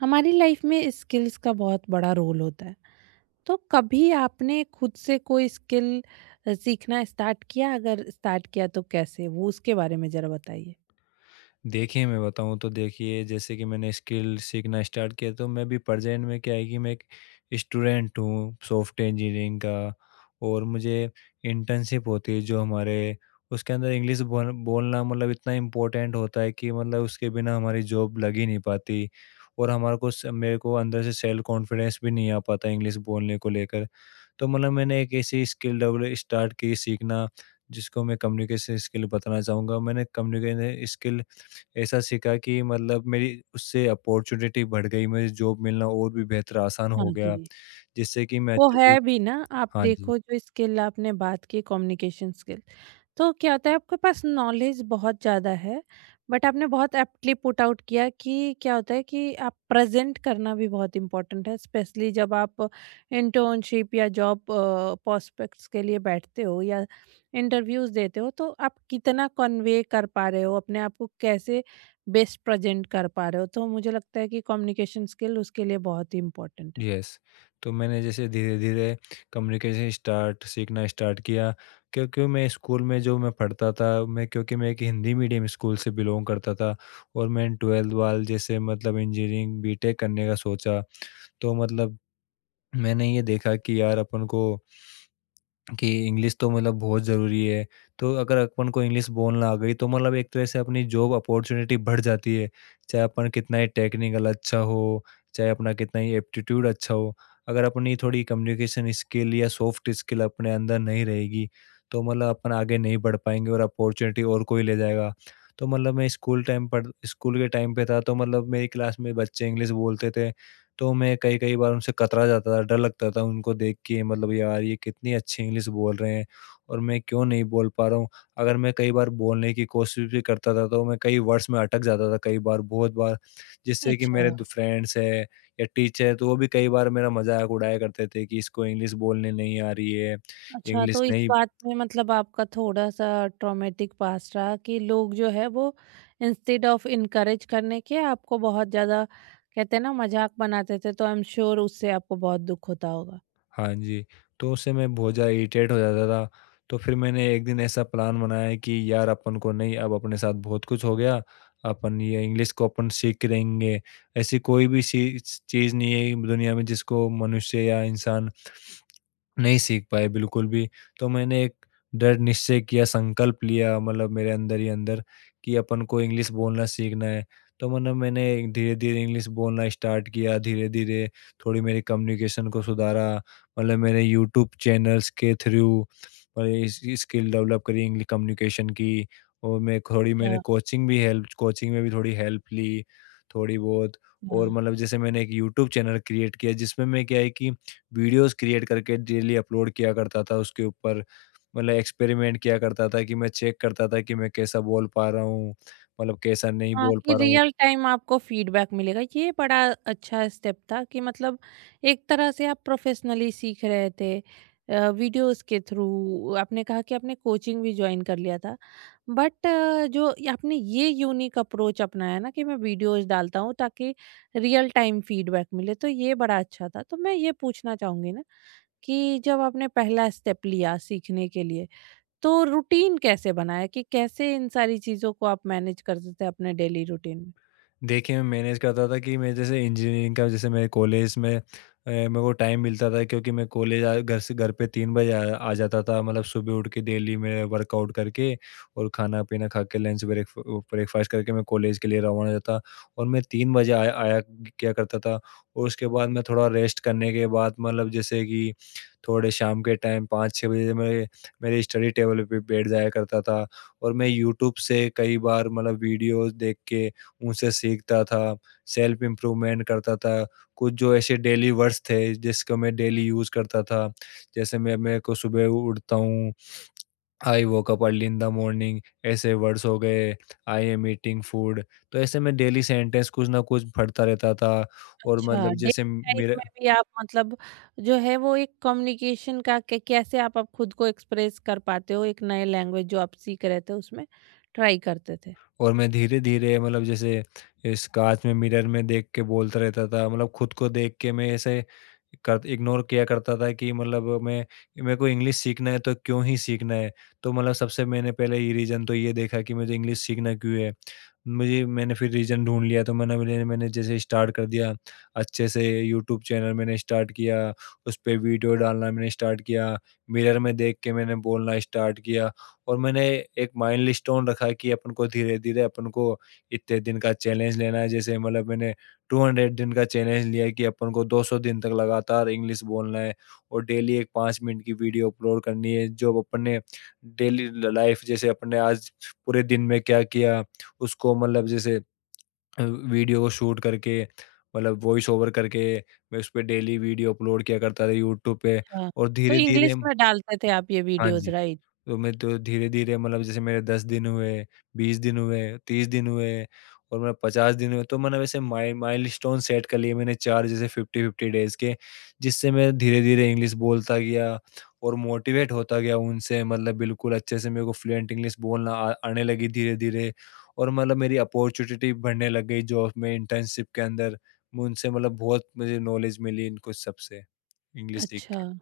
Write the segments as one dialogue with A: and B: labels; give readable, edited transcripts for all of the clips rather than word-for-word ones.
A: हमारी लाइफ में स्किल्स का बहुत बड़ा रोल होता है। तो कभी आपने खुद से कोई स्किल सीखना स्टार्ट किया? अगर स्टार्ट किया तो कैसे वो, उसके बारे में जरा बताइए।
B: देखिए, मैं बताऊँ तो देखिए जैसे कि मैंने स्किल सीखना स्टार्ट किया, तो मैं भी प्रेज़ेंट में क्या है कि मैं एक स्टूडेंट हूँ सॉफ्टवेयर इंजीनियरिंग का। और मुझे इंटर्नशिप होती है जो हमारे उसके अंदर इंग्लिश बोलना मतलब इतना इम्पोर्टेंट होता है कि मतलब उसके बिना हमारी जॉब लग ही नहीं पाती। और हमारे को स मेरे को अंदर से सेल्फ कॉन्फिडेंस भी नहीं आ पाता इंग्लिश बोलने को लेकर। तो मतलब मैंने एक ऐसी स्किल डेवलप स्टार्ट की सीखना, जिसको मैं कम्युनिकेशन स्किल बताना चाहूँगा। मैंने कम्युनिकेशन स्किल ऐसा सीखा कि मतलब मेरी उससे अपॉर्चुनिटी बढ़ गई, मुझे जॉब मिलना और भी बेहतर आसान
A: हाँ
B: हो गया,
A: जी।
B: जिससे कि मैं
A: वो
B: अच्छे से।
A: है भी ना। आप
B: हाँ जी,
A: देखो, जो स्किल आपने बात की, कम्युनिकेशन स्किल। तो क्या होता है, आपके पास नॉलेज बहुत ज़्यादा है, बट आपने बहुत एप्टली पुट आउट किया कि क्या होता है कि आप प्रेजेंट करना भी बहुत इम्पोर्टेंट है, स्पेशली जब आप इंटर्नशिप या जॉब प्रोस्पेक्ट्स के लिए बैठते हो या इंटरव्यूज देते हो, तो आप कितना कन्वे कर पा रहे हो अपने आप को, कैसे बेस्ट प्रेजेंट कर पा रहे हो, तो मुझे लगता है कि कम्युनिकेशन स्किल उसके लिए बहुत ही इम्पोर्टेंट है।
B: यस। तो मैंने जैसे धीरे-धीरे कम्युनिकेशन स्टार्ट सीखना स्टार्ट किया, क्योंकि मैं स्कूल में जो मैं पढ़ता था, मैं क्योंकि मैं एक हिंदी मीडियम स्कूल से बिलॉन्ग करता था। और मैंने 12th वाल जैसे मतलब इंजीनियरिंग बीटेक करने का सोचा, तो मतलब मैंने ये देखा कि यार अपन को कि इंग्लिश तो मतलब बहुत ज़रूरी है। तो अगर अपन को इंग्लिश बोलना आ गई, तो मतलब एक तरह से अपनी जॉब अपॉर्च्युनिटी बढ़ जाती है। चाहे अपन कितना ही टेक्निकल अच्छा हो, चाहे अपना कितना ही एप्टीट्यूड अच्छा हो, अगर अपनी थोड़ी कम्युनिकेशन स्किल या सॉफ्ट स्किल अपने अंदर नहीं रहेगी, तो मतलब अपन आगे नहीं बढ़ पाएँगे और अपॉर्च्युनिटी और कोई ले जाएगा। तो मतलब मैं स्कूल के टाइम पे था, तो मतलब मेरी क्लास में बच्चे इंग्लिश बोलते थे। तो मैं कई-कई बार उनसे कतरा जाता था, डर लगता था उनको देख के, मतलब यार ये कितनी अच्छी इंग्लिश बोल रहे हैं और मैं क्यों नहीं बोल पा रहा हूँ। अगर मैं कई बार बोलने की कोशिश भी करता था, तो मैं कई वर्ड्स में अटक जाता था कई बार, बहुत बार, जिससे कि मेरे
A: अच्छा।
B: दो फ्रेंड्स हैं या टीचर हैं, तो वो भी कई बार मेरा मज़ाक उड़ाया करते थे कि इसको इंग्लिश बोलने नहीं आ रही है,
A: अच्छा,
B: इंग्लिश
A: तो इस
B: नहीं
A: बात में मतलब आपका थोड़ा-सा ट्रॉमेटिक पास्ट रहा कि लोग जो है वो, इंस्टेड ऑफ इनकरेज करने के, आपको बहुत ज़्यादा कहते हैं ना मज़ाक बनाते थे, तो आई एम श्योर उससे आपको बहुत दुःख होता होगा।
B: हाँ जी, तो उससे मैं बहुत ज़्यादा इरिटेट हो जाता था। तो फिर मैंने एक दिन ऐसा प्लान बनाया कि यार अपन को नहीं, अब अपने साथ बहुत कुछ हो गया, अपन ये इंग्लिश को अपन सीख के रहेंगे। ऐसी कोई भी सी चीज़ नहीं है दुनिया में जिसको मनुष्य या इंसान नहीं सीख पाए, बिल्कुल भी। तो मैंने एक दृढ़ निश्चय किया, संकल्प लिया, मतलब मेरे अंदर ही अंदर कि अपन को इंग्लिश बोलना सीखना है। तो मतलब मैंने धीरे-धीरे इंग्लिश बोलना स्टार्ट किया, धीरे-धीरे थोड़ी मेरी कम्युनिकेशन को सुधारा। मतलब मैंने यूट्यूब चैनल्स के थ्रू और इस स्किल डेवलप करी इंग्लि कम्युनिकेशन की। और मैं थोड़ी मैंने
A: अच्छा।
B: कोचिंग भी हेल्प कोचिंग में भी थोड़ी हेल्प ली, थोड़ी बहुत।
A: हाँ।
B: और मतलब जैसे मैंने एक यूट्यूब चैनल क्रिएट किया जिसमें मैं क्या है कि वीडियोज़ क्रिएट करके डेली अपलोड किया करता था उसके ऊपर। मतलब एक्सपेरिमेंट किया करता था कि मैं चेक करता था कि मैं कैसा बोल पा रहा हूँ, मतलब कैसा नहीं
A: हाँ,
B: बोल
A: कि
B: पा रहा हूँ।
A: रियल टाइम आपको फीडबैक मिलेगा। ये बड़ा अच्छा स्टेप था कि मतलब एक तरह से आप प्रोफेशनली सीख रहे थे वीडियोस के थ्रू। आपने कहा कि आपने कोचिंग भी जॉइन कर लिया था। बट जो ये आपने ये यूनिक अप्रोच अपनाया ना कि मैं वीडियोस डालता हूँ ताकि रियल टाइम फीडबैक मिले, तो ये बड़ा अच्छा था। तो मैं ये पूछना चाहूँगी ना कि जब आपने पहला स्टेप लिया सीखने के लिए, तो रूटीन कैसे बनाया कि कैसे इन सारी चीज़ों को आप मैनेज करते थे अपने डेली रूटीन में?
B: देखिए, मैं मैनेज करता था कि मैं जैसे इंजीनियरिंग का जैसे मेरे कॉलेज में मेरे को टाइम मिलता था, क्योंकि मैं कॉलेज आ घर पे 3 बजे आ आ जाता था। मतलब सुबह उठ के डेली मैं वर्कआउट करके और खाना-पीना खा के लंच ब्रेक ब्रेकफ़ास्ट करके मैं कॉलेज के लिए रवाना हो जाता। और मैं 3 बजे आया आया किया करता था। और उसके बाद मैं थोड़ा रेस्ट करने के बाद, मतलब जैसे कि थोड़े शाम के टाइम 5-6 बजे मैं मेरे स्टडी टेबल पे बैठ जाया करता था। और मैं यूट्यूब से कई बार मतलब वीडियोज़ देख के उनसे सीखता था, सेल्फ इम्प्रूवमेंट करता था। कुछ जो ऐसे डेली वर्ड्स थे जिसको मैं डेली यूज़ करता था। जैसे मैं मेरे को सुबह उठता हूँ, I woke up early in the morning, ऐसे वर्ड्स हो गए, आई एम ईटिंग फूड। तो ऐसे मैं डेली सेंटेंस कुछ ना कुछ पढ़ता रहता था, और
A: अच्छा,
B: मतलब
A: डे
B: जैसे
A: लाइफ
B: मेरे
A: में भी आप मतलब जो है वो एक कम्युनिकेशन का कै कैसे आप खुद को एक्सप्रेस कर पाते हो एक नए लैंग्वेज जो आप सीख रहे थे, उसमें ट्राई करते थे।
B: और मैं धीरे-धीरे मतलब जैसे इस काँच में मिरर में देख के बोलता रहता था, मतलब खुद को देख के मैं ऐसे कर इग्नोर किया करता था कि मतलब मैं मेरे को इंग्लिश सीखना है, तो क्यों ही सीखना है? तो मतलब सबसे मैंने पहले ये रीज़न तो ये देखा कि मुझे इंग्लिश सीखना क्यों है? मुझे मैंने फिर रीज़न ढूँढ लिया, तो मैंने मैंने मैंने जैसे स्टार्ट कर दिया अच्छे से। यूट्यूब चैनल मैंने स्टार्ट किया, उस पे वीडियो डालना मैंने स्टार्ट किया, मिरर में देख के मैंने बोलना स्टार्ट किया। और मैंने एक माइलस्टोन रखा कि अपन को धीरे-धीरे अपन को इतने दिन का चैलेंज लेना है। जैसे मतलब मैंने 200 दिन का चैलेंज लिया कि अपन को 200 दिन तक लगातार इंग्लिश बोलना है और डेली एक 5 मिनट की वीडियो अपलोड करनी है, जो अपन ने डेली ल लाइफ जैसे अपन ने आज पूरे दिन में क्या किया, उसको मतलब जैसे वीडियो को शूट करके, मतलब वॉइस ओवर करके, मैं उसपे डेली वीडियो अपलोड किया करता था यूट्यूब पे।
A: अच्छा।
B: और
A: तो
B: धीरे-धीरे।
A: इंग्लिश में डालते थे आप ये
B: हाँ
A: वीडियोज़,
B: जी।
A: राइट?
B: तो मैं तो धीरे-धीरे मतलब जैसे मेरे 10 दिन हुए, 20 दिन हुए, 30 दिन हुए और मतलब 50 दिन हुए, तो मैंने वैसे माइलस्टोन सेट कर लिए मैंने 4 जैसे 50-50 डेज़ के, जिससे मैं धीरे-धीरे इंग्लिश बोलता गया और मोटिवेट होता गया उनसे, मतलब बिल्कुल अच्छे से मेरे को फ्लुएंट इंग्लिश बोलना आ आने लगी धीरे-धीरे। और मतलब मेरी अपॉर्च्युनिटी बढ़ने लग गई जॉब में, इंटर्नशिप के अंदर। मैं उनसे मतलब बहुत मुझे नॉलेज मिली, इन कुछ सबसे, इंग्लिश सीख के।
A: अच्छा।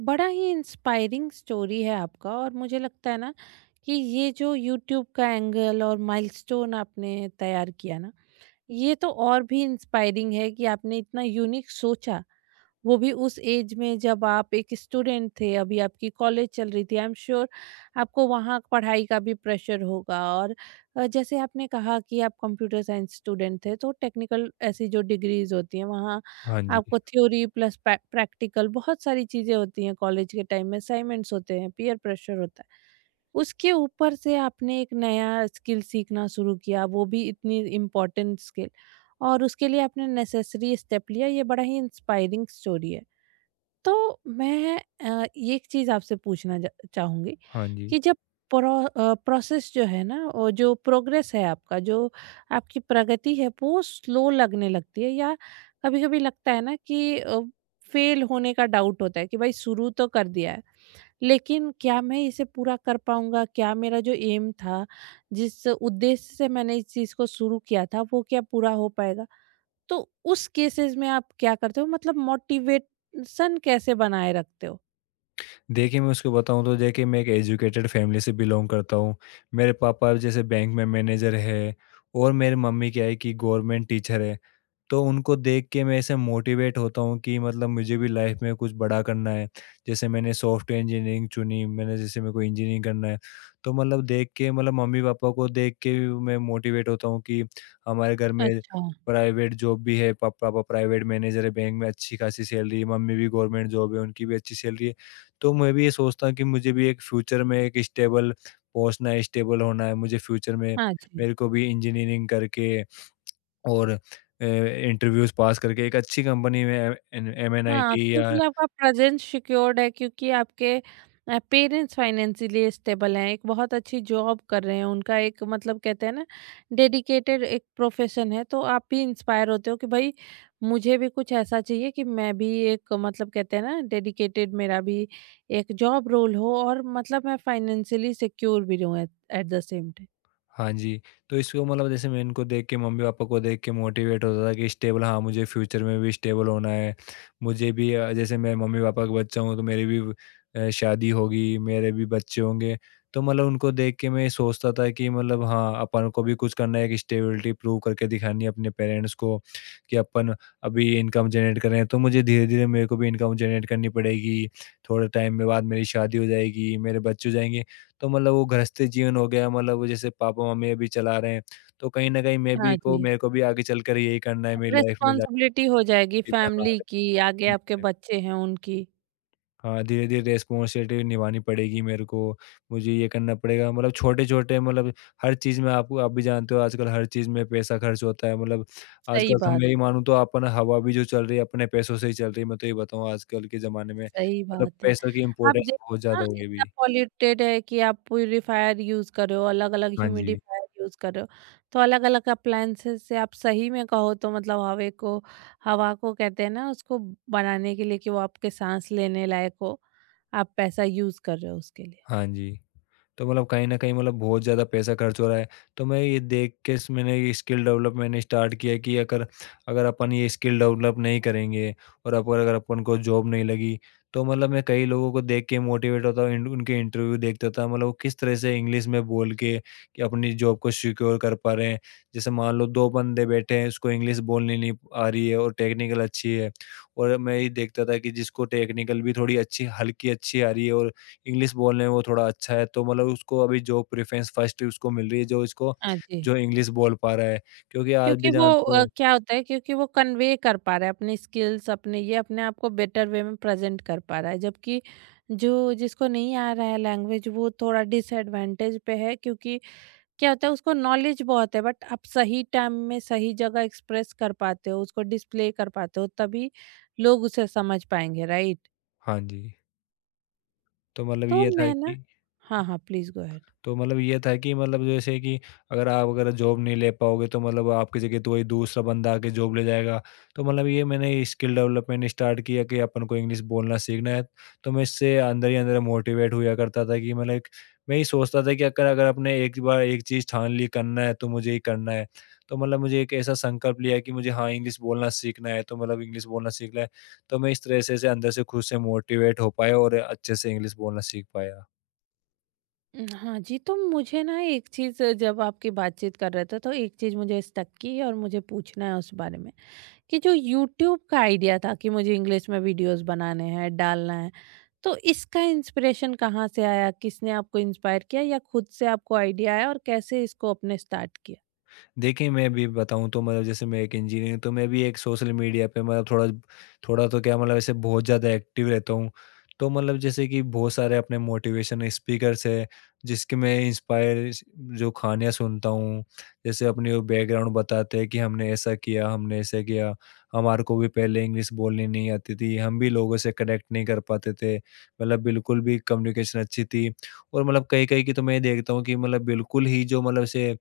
A: बड़ा ही इंस्पायरिंग स्टोरी है आपका और मुझे लगता है ना कि ये जो यूट्यूब का एंगल और माइलस्टोन आपने तैयार किया ना, ये तो और भी इंस्पायरिंग है कि आपने इतना यूनिक सोचा, वो भी उस एज में जब आप एक स्टूडेंट थे, अभी आपकी कॉलेज चल रही थी। आई एम श्योर आपको वहाँ पढ़ाई का भी प्रेशर होगा और जैसे आपने कहा कि आप कंप्यूटर साइंस स्टूडेंट थे, तो टेक्निकल ऐसी जो डिग्रीज़ होती हैं, वहाँ
B: हाँ जी,
A: आपको थ्योरी प्लस पै प्रैक्टिकल बहुत सारी चीज़ें होती हैं कॉलेज के टाइम में, असाइनमेंट्स होते हैं, पीयर प्रेशर होता है। उसके ऊपर से आपने एक नया स्किल सीखना शुरू किया, वो भी इतनी इम्पोर्टेंट स्किल, और उसके लिए आपने नेसेसरी स्टेप लिया, ये बड़ा ही इंस्पायरिंग स्टोरी है। तो मैं ये एक चीज़ आपसे पूछना चाहूंगी
B: हाँ जी।
A: कि जब प्रोसेस जो है ना और जो प्रोग्रेस है आपका, जो आपकी प्रगति है, वो स्लो लगने लगती है या कभी कभी लगता है ना कि फेल होने का डाउट होता है कि भाई शुरू तो कर दिया है लेकिन क्या मैं इसे पूरा कर पाऊँगा? क्या मेरा जो एम था, जिस उद्देश्य से मैंने इस चीज़ को शुरू किया था, वो क्या पूरा हो पाएगा? तो उस केसेज़ में आप क्या करते हो? मतलब मोटिवेशन कैसे बनाए रखते हो?
B: देखिए, मैं उसको बताऊँ तो देखिए मैं एक एजुकेटेड फैमिली से बिलॉन्ग करता हूँ। मेरे पापा जैसे बैंक में मैनेजर है और मेरी मम्मी क्या है कि गवर्नमेंट टीचर है। तो उनको देख के मैं ऐसे मोटिवेट होता हूँ कि मतलब मुझे भी लाइफ में कुछ बड़ा करना है। जैसे मैंने सॉफ्टवेयर इंजीनियरिंग चुनी, मैंने जैसे मेरे को इंजीनियरिंग करना है। तो मतलब देख के, मतलब मम्मी-पापा को देख के भी मैं मोटिवेट होता हूँ कि हमारे घर में
A: अच्छा।
B: प्राइवेट जॉब भी है, पा पापा प्राइवेट मैनेजर है बैंक में, अच्छी खासी सैलरी है, मम्मी भी गवर्नमेंट जॉब है, उनकी भी अच्छी सैलरी है। तो मैं भी ये सोचता हूँ कि मुझे भी एक फ्यूचर में एक स्टेबल पहुँचना है, स्टेबल होना है मुझे फ्यूचर में।
A: हाँ जी।
B: मेरे को भी इंजीनियरिंग करके और इंटरव्यूज़ पास करके एक अच्छी कंपनी में एम एन
A: हाँ,
B: एमएनआईटी या।
A: क्योंकि आपका प्रेज़ेंस सिक्योर्ड है क्योंकि आपके पेरेंट्स फाइनेंशियली स्टेबल हैं, एक बहुत अच्छी जॉब कर रहे हैं, उनका एक मतलब कहते हैं ना डेडिकेटेड एक प्रोफ़ेशन है, तो आप भी इंस्पायर होते हो कि भाई मुझे भी कुछ ऐसा चाहिए कि मैं भी एक मतलब कहते हैं ना डेडिकेटेड मेरा भी एक जॉब रोल हो और मतलब मैं फाइनेंशियली सिक्योर भी रहूँ at at the same time.
B: हाँ जी, तो इसको मतलब जैसे मैं इनको देख के मम्मी-पापा को देख के मोटिवेट होता था कि स्टेबल, हाँ, मुझे फ्यूचर में भी स्टेबल होना है। मुझे भी जैसे मैं मम्मी-पापा का बच्चा हूँ, तो मेरी भी शादी होगी, मेरे भी बच्चे होंगे। तो मतलब उनको देख के मैं सोचता था कि मतलब हाँ, अपन को भी कुछ करना है, एक स्टेबिलिटी प्रूव करके दिखानी है अपने पेरेंट्स को कि अपन अभी इनकम जनरेट कर रहे हैं, तो मुझे धीरे-धीरे मेरे को भी इनकम जनरेट करनी पड़ेगी। थोड़े टाइम में बाद मेरी शादी हो जाएगी, मेरे बच्चे हो जाएँगे। तो मतलब वो गृहस्थ जीवन हो गया, मतलब वो जैसे पापा-मम्मी अभी चला रहे हैं, तो कहीं न कहीं मैं भी
A: हाँ
B: को
A: जी,
B: मेरे को भी आगे चलकर यही करना है
A: एक
B: मेरी लाइफ़ में जाके।
A: रिस्पॉन्सिबिलिटी हो जाएगी फैमिली की, आगे आपके बच्चे हैं उनकी।
B: हाँ, हाँ, धीरे-धीरे रिस्पॉन्सिबिलिटी निभानी पड़ेगी मेरे को, मुझे ये करना पड़ेगा, मतलब छोटे-छोटे, मतलब हर चीज़ में आपको, आप भी जानते हो आजकल हर चीज़ में पैसा खर्च होता है, मतलब
A: सही
B: आजकल तो
A: बात
B: मैं ही
A: है।
B: मानूँ तो अपन हवा भी जो चल रही है अपने पैसों से ही चल रही है। मैं तो ये बताऊँ आजकल के ज़माने में
A: सही
B: मतलब
A: बात है।
B: पैसों की
A: आप
B: इम्पोर्टेंस
A: देखिए
B: बहुत ज़्यादा
A: ना,
B: हो गई
A: इतना
B: अभी।
A: पॉल्यूटेड है कि आप प्यूरीफायर यूज़ कर रहे हो, अलग-अलग
B: हाँ जी,
A: ह्यूमिडिफायर यूज़ कर रहे हो, तो अलग-अलग अप्लायंसेस से आप सही में कहो तो मतलब हवे को हवा को कहते हैं ना उसको बनाने के लिए कि वो आपके साँस लेने लायक हो, आप पैसा यूज़ कर रहे हो उसके लिए।
B: हाँ जी। तो मतलब कहीं न कहीं मतलब बहुत ज़्यादा पैसा खर्च हो रहा है। तो मैं ये देख के स मैंने ये स्किल डेवलप मैंने स्टार्ट किया कि अगर अगर अपन ये स्किल डेवलप नहीं करेंगे और अगर अगर अपन को जॉब नहीं लगी, तो मतलब मैं कई लोगों को देख के मोटिवेट होता हूँ, इंड उनके इंटरव्यू देखता था, मतलब वो किस तरह से इंग्लिश में बोल के कि अपनी जॉब को सिक्योर कर पा रहे हैं। जैसे मान लो 2 बंदे बैठे हैं, उसको इंग्लिश बोलनी नहीं आ रही है और टेक्निकल अच्छी है, और मैं ये देखता था कि जिसको टेक्निकल भी थोड़ी अच्छी हल्की अच्छी आ रही है और इंग्लिश बोलने में वो थोड़ा अच्छा है, तो मतलब उसको अभी जॉब प्रेफ़रेंस फर्स्ट उसको मिल रही है,
A: हाँ जी।
B: जो इंग्लिश बोल पा रहा है। क्योंकि आज भी
A: क्योंकि वो
B: जानते हो।
A: क्या होता है, क्योंकि वो कन्वे कर पा रहा है अपनी स्किल्स, अपने ये अपने आप को बेटर वे में प्रेजेंट कर पा रहा है, जबकि जो जिसको नहीं आ रहा है लैंग्वेज, वो थोड़ा डिसएडवांटेज पे है क्योंकि क्या होता है उसको नॉलेज बहुत है बट आप सही टाइम में सही जगह एक्सप्रेस कर पाते हो, उसको डिस्प्ले कर पाते हो, तभी लोग उसे समझ पाएंगे, राइट।
B: हाँ जी, तो मतलब
A: तो
B: ये था
A: मैं ना।
B: कि
A: हाँ हाँ, प्लीज गो अहेड।
B: तो मतलब ये था कि मतलब जैसे कि अगर जॉब नहीं ले पाओगे, तो मतलब आपकी जगह तो वही दूसरा बंदा आके जॉब ले जाएगा। तो मतलब ये मैंने स्किल डेवलपमेंट स्टार्ट किया कि अपन को इंग्लिश बोलना सीखना है। तो मैं इससे अंदर ही अंदर मोटिवेट हुआ करता था कि मतलब एक मैं ये सोचता था कि अगर अगर आपने एक बार एक चीज़ ठान ली करना है तो मुझे ही करना है। तो मुझे एक ऐसा संकल्प लिया कि मुझे हाँ, इंग्लिश बोलना सीखना है, तो इंग्लिश बोलना सीखना है। तो मैं इस तरह से अंदर से खुद से मोटिवेट हो पाया और अच्छे से इंग्लिश बोलना सीख पाया।
A: हाँ जी, तो मुझे ना एक चीज़, जब आपकी बातचीत कर रहे थे तो एक चीज़ मुझे स्टक की और मुझे पूछना है उस बारे में कि जो यूट्यूब का आइडिया था कि मुझे इंग्लिश में वीडियोस बनाने हैं, डालना है, तो इसका इंस्पिरेशन कहाँ से आया, किसने आपको इंस्पायर किया या खुद से आपको आइडिया आया और कैसे इसको आपने स्टार्ट किया?
B: देखिए, मैं भी बताऊँ तो जैसे मैं एक इंजीनियर हूँ, तो मैं भी एक सोशल मीडिया पे थोड़ा थोड़ा तो क्या, ऐसे बहुत ज़्यादा एक्टिव रहता हूँ। तो जैसे कि बहुत सारे अपने मोटिवेशन स्पीकर्स हैं, जिसके मैं इंस्पायर जो कहानियाँ सुनता हूँ, जैसे अपनी वो बैकग्राउंड बताते हैं कि हमने ऐसा किया, हमारे को भी पहले इंग्लिश बोलनी नहीं आती थी, हम भी लोगों से कनेक्ट नहीं कर पाते थे, बिल्कुल भी कम्युनिकेशन अच्छी थी। और कहीं-कहीं की तो मैं देखता हूँ कि बिल्कुल ही जो ऐसे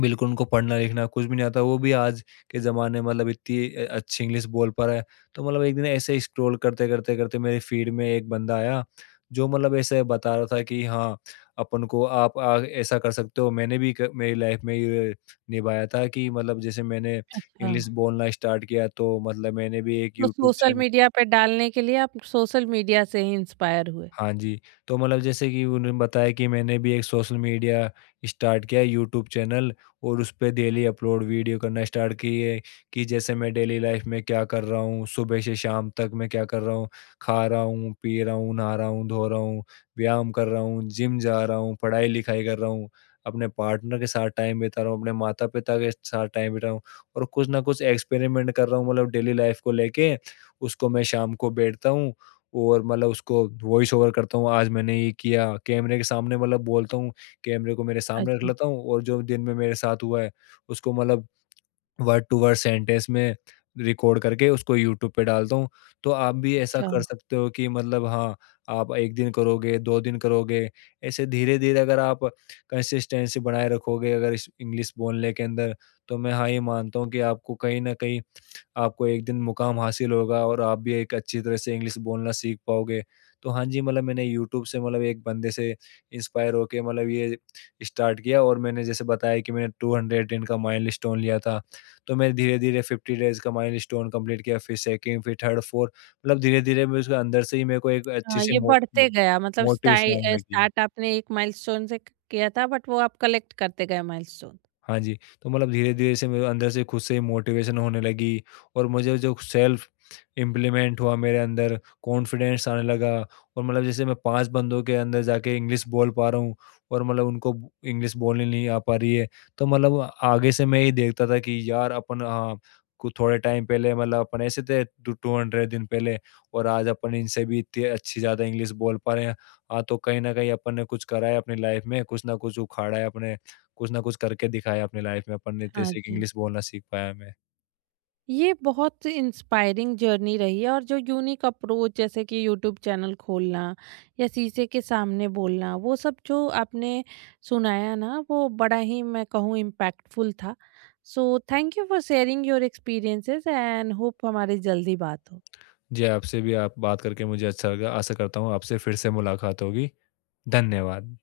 B: बिल्कुल, उनको पढ़ना लिखना कुछ भी नहीं आता, वो भी आज के ज़माने में इतनी अच्छी इंग्लिश बोल पा रहा है। तो एक दिन ऐसे ही स्क्रॉल करते मेरे फीड में एक बंदा आया, जो ऐसे बता रहा था कि हाँ, अपन को आप आ ऐसा कर सकते हो। मैंने भी क मेरी लाइफ में ये निभाया था कि जैसे मैंने
A: अच्छा।
B: इंग्लिश बोलना स्टार्ट किया, तो मैंने भी एक
A: तो
B: यूट्यूब
A: सोशल
B: चैनल
A: मीडिया पे डालने के लिए आप सोशल मीडिया से ही इंस्पायर हुए।
B: हाँ जी, तो जैसे कि उन्होंने बताया कि मैंने भी एक सोशल मीडिया स्टार्ट किया है यूट्यूब चैनल और उस पे डेली अपलोड वीडियो करना स्टार्ट की है कि जैसे मैं डेली लाइफ में क्या कर रहा हूँ, सुबह से शाम तक मैं क्या कर रहा हूँ, खा रहा हूँ, पी रहा हूँ, नहा रहा हूँ, धो रहा हूँ, व्यायाम कर रहा हूँ, जिम जा रहा हूँ, पढ़ाई-लिखाई कर रहा हूँ, अपने पार्टनर के साथ टाइम बिता रहा हूँ, अपने माता-पिता के साथ टाइम बिता रहा हूँ और कुछ ना कुछ एक्सपेरिमेंट कर रहा हूँ, डेली लाइफ को लेके, उसको मैं शाम को बैठता हूँ और उसको वॉइस ओवर करता हूँ, आज मैंने ये किया, कैमरे के सामने बोलता हूँ, कैमरे को मेरे सामने रख
A: अच्छा।
B: लेता हूँ और जो दिन में मेरे साथ हुआ है, उसको वर्ड टू वर्ड सेंटेंस में रिकॉर्ड करके उसको यूट्यूब पे डालता हूँ। तो आप भी ऐसा
A: अच्छा।
B: कर सकते हो कि हाँ, आप 1 दिन करोगे, 2 दिन करोगे, ऐसे धीरे-धीरे अगर आप कंसिस्टेंसी बनाए रखोगे अगर इस इंग्लिश बोलने के अंदर, तो मैं हाँ, ये मानता हूँ कि आपको कहीं न कहीं आपको एक दिन मुकाम हासिल होगा और आप भी एक अच्छी तरह से इंग्लिश बोलना सीख पाओगे। तो हाँ जी, मैंने यूट्यूब से एक बंदे से इंस्पायर होके ये स्टार्ट किया और मैंने जैसे बताया कि मैंने 200 दिन का माइलस्टोन लिया था। तो मैं धीरे-धीरे 50 डेज़ का माइलस्टोन कंप्लीट किया, फिर 2nd, फिर 3rd, 4th, धीरे-धीरे मैं उसके अंदर से ही मेरे को एक
A: हाँ,
B: अच्छी-सी
A: ये
B: मो
A: बढ़ते
B: मो
A: गया मतलब
B: मोटिवेशन
A: स्टाई
B: आने लगी।
A: स्टार्ट आपने एक माइलस्टोन से किया था बट वो आप कलेक्ट करते गए माइलस्टोन।
B: हाँ जी, तो धीरे-धीरे से मेरे अंदर से खुद से ही मोटिवेशन होने लगी और मुझे जो सेल्फ इम्प्लीमेंट हुआ मेरे अंदर, कॉन्फिडेंस आने लगा और जैसे मैं 5 बंदों के अंदर जाके इंग्लिश बोल पा रहा हूँ और उनको इंग्लिश बोलने नहीं आ पा रही है। तो आगे से मैं ये देखता था कि यार अपन हाँ, कु थोड़े टाइम पहले अपन ऐसे थे, टू 200 दिन पहले, और आज अपन इनसे भी इतनी अच्छी ज़्यादा इंग्लिश बोल पा रहे हैं। हाँ, तो कहीं न कहीं अपन ने कुछ करा है अपनी लाइफ़ में, कुछ ना कुछ उखाड़ा है अपने, कुछ ना कुछ करके दिखाया अपनी लाइफ में अपन ने,
A: हाँ
B: जैसे कि
A: जी।
B: इंग्लिश बोलना सीख पाया मैं।
A: ये बहुत इंस्पायरिंग जर्नी रही है और जो यूनिक अप्रोच जैसे कि यूट्यूब चैनल खोलना या शीशे के सामने बोलना, वो सब जो आपने सुनाया ना, वो बड़ा ही मैं कहूँ इम्पैक्टफुल था। So thank you for sharing your experiences and hope हमारी जल्दी बात हो।
B: जी, आपसे भी आप बात करके मुझे अच्छा लगा। आशा करता हूँ आपसे फिर से मुलाकात होगी। धन्यवाद।